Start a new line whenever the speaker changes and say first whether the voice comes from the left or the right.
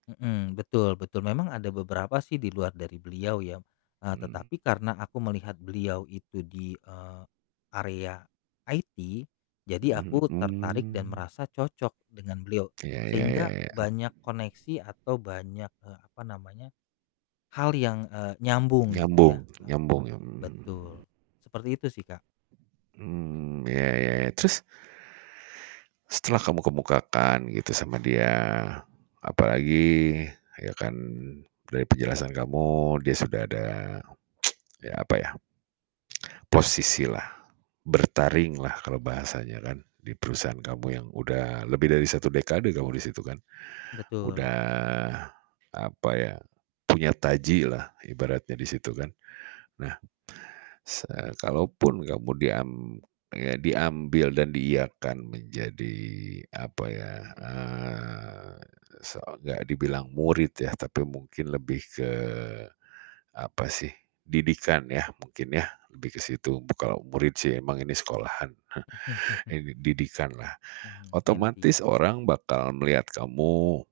left: Mhm, betul betul. Memang ada beberapa sih di luar dari beliau ya, eee,
right: Mmm.
left: tetapi karena aku melihat beliau itu di, eee, area IT, jadi
right: Mhm
left: aku
right: mhm,
left: tertarik dan
right: mmm.
left: merasa cocok dengan beliau.
right: Iya, ya ya
left: Sehingga
right: ya.
left: banyak koneksi atau banyak, eee, apa namanya, hal yang, eee, nyambung gitu
right: Nyambung
left: ya, eee,
right: nyambung ya, mmm.
left: betul. Seperti itu sih, Kak.
right: Mmm, ya ya ya, terus setelah kamu kemukakan gitu sama dia, apalagi, ya kan, dari penjelasan kamu dia sudah ada, ya, apa ya? Posisi lah, bertaring lah kalau bahasanya kan, di perusahaan kamu yang udah lebih dari satu dekade kamu di situ kan.
left: Betul.
right: Udah, apa ya, punya taji lah ibaratnya di situ kan. Nah, se eee, kalaupun kamu diam eee, diambil dan diiyakan menjadi apa ya, eee, se enggak dibilang murid ya, tapi mungkin lebih ke, apa sih, didikan yah mungkin yah lebih ke situ, b kalau murid sih emang ini sekolahan. Ini didikan lah.
left: Mhm, mentee.
right: Otomatis orang bakal melihat kamu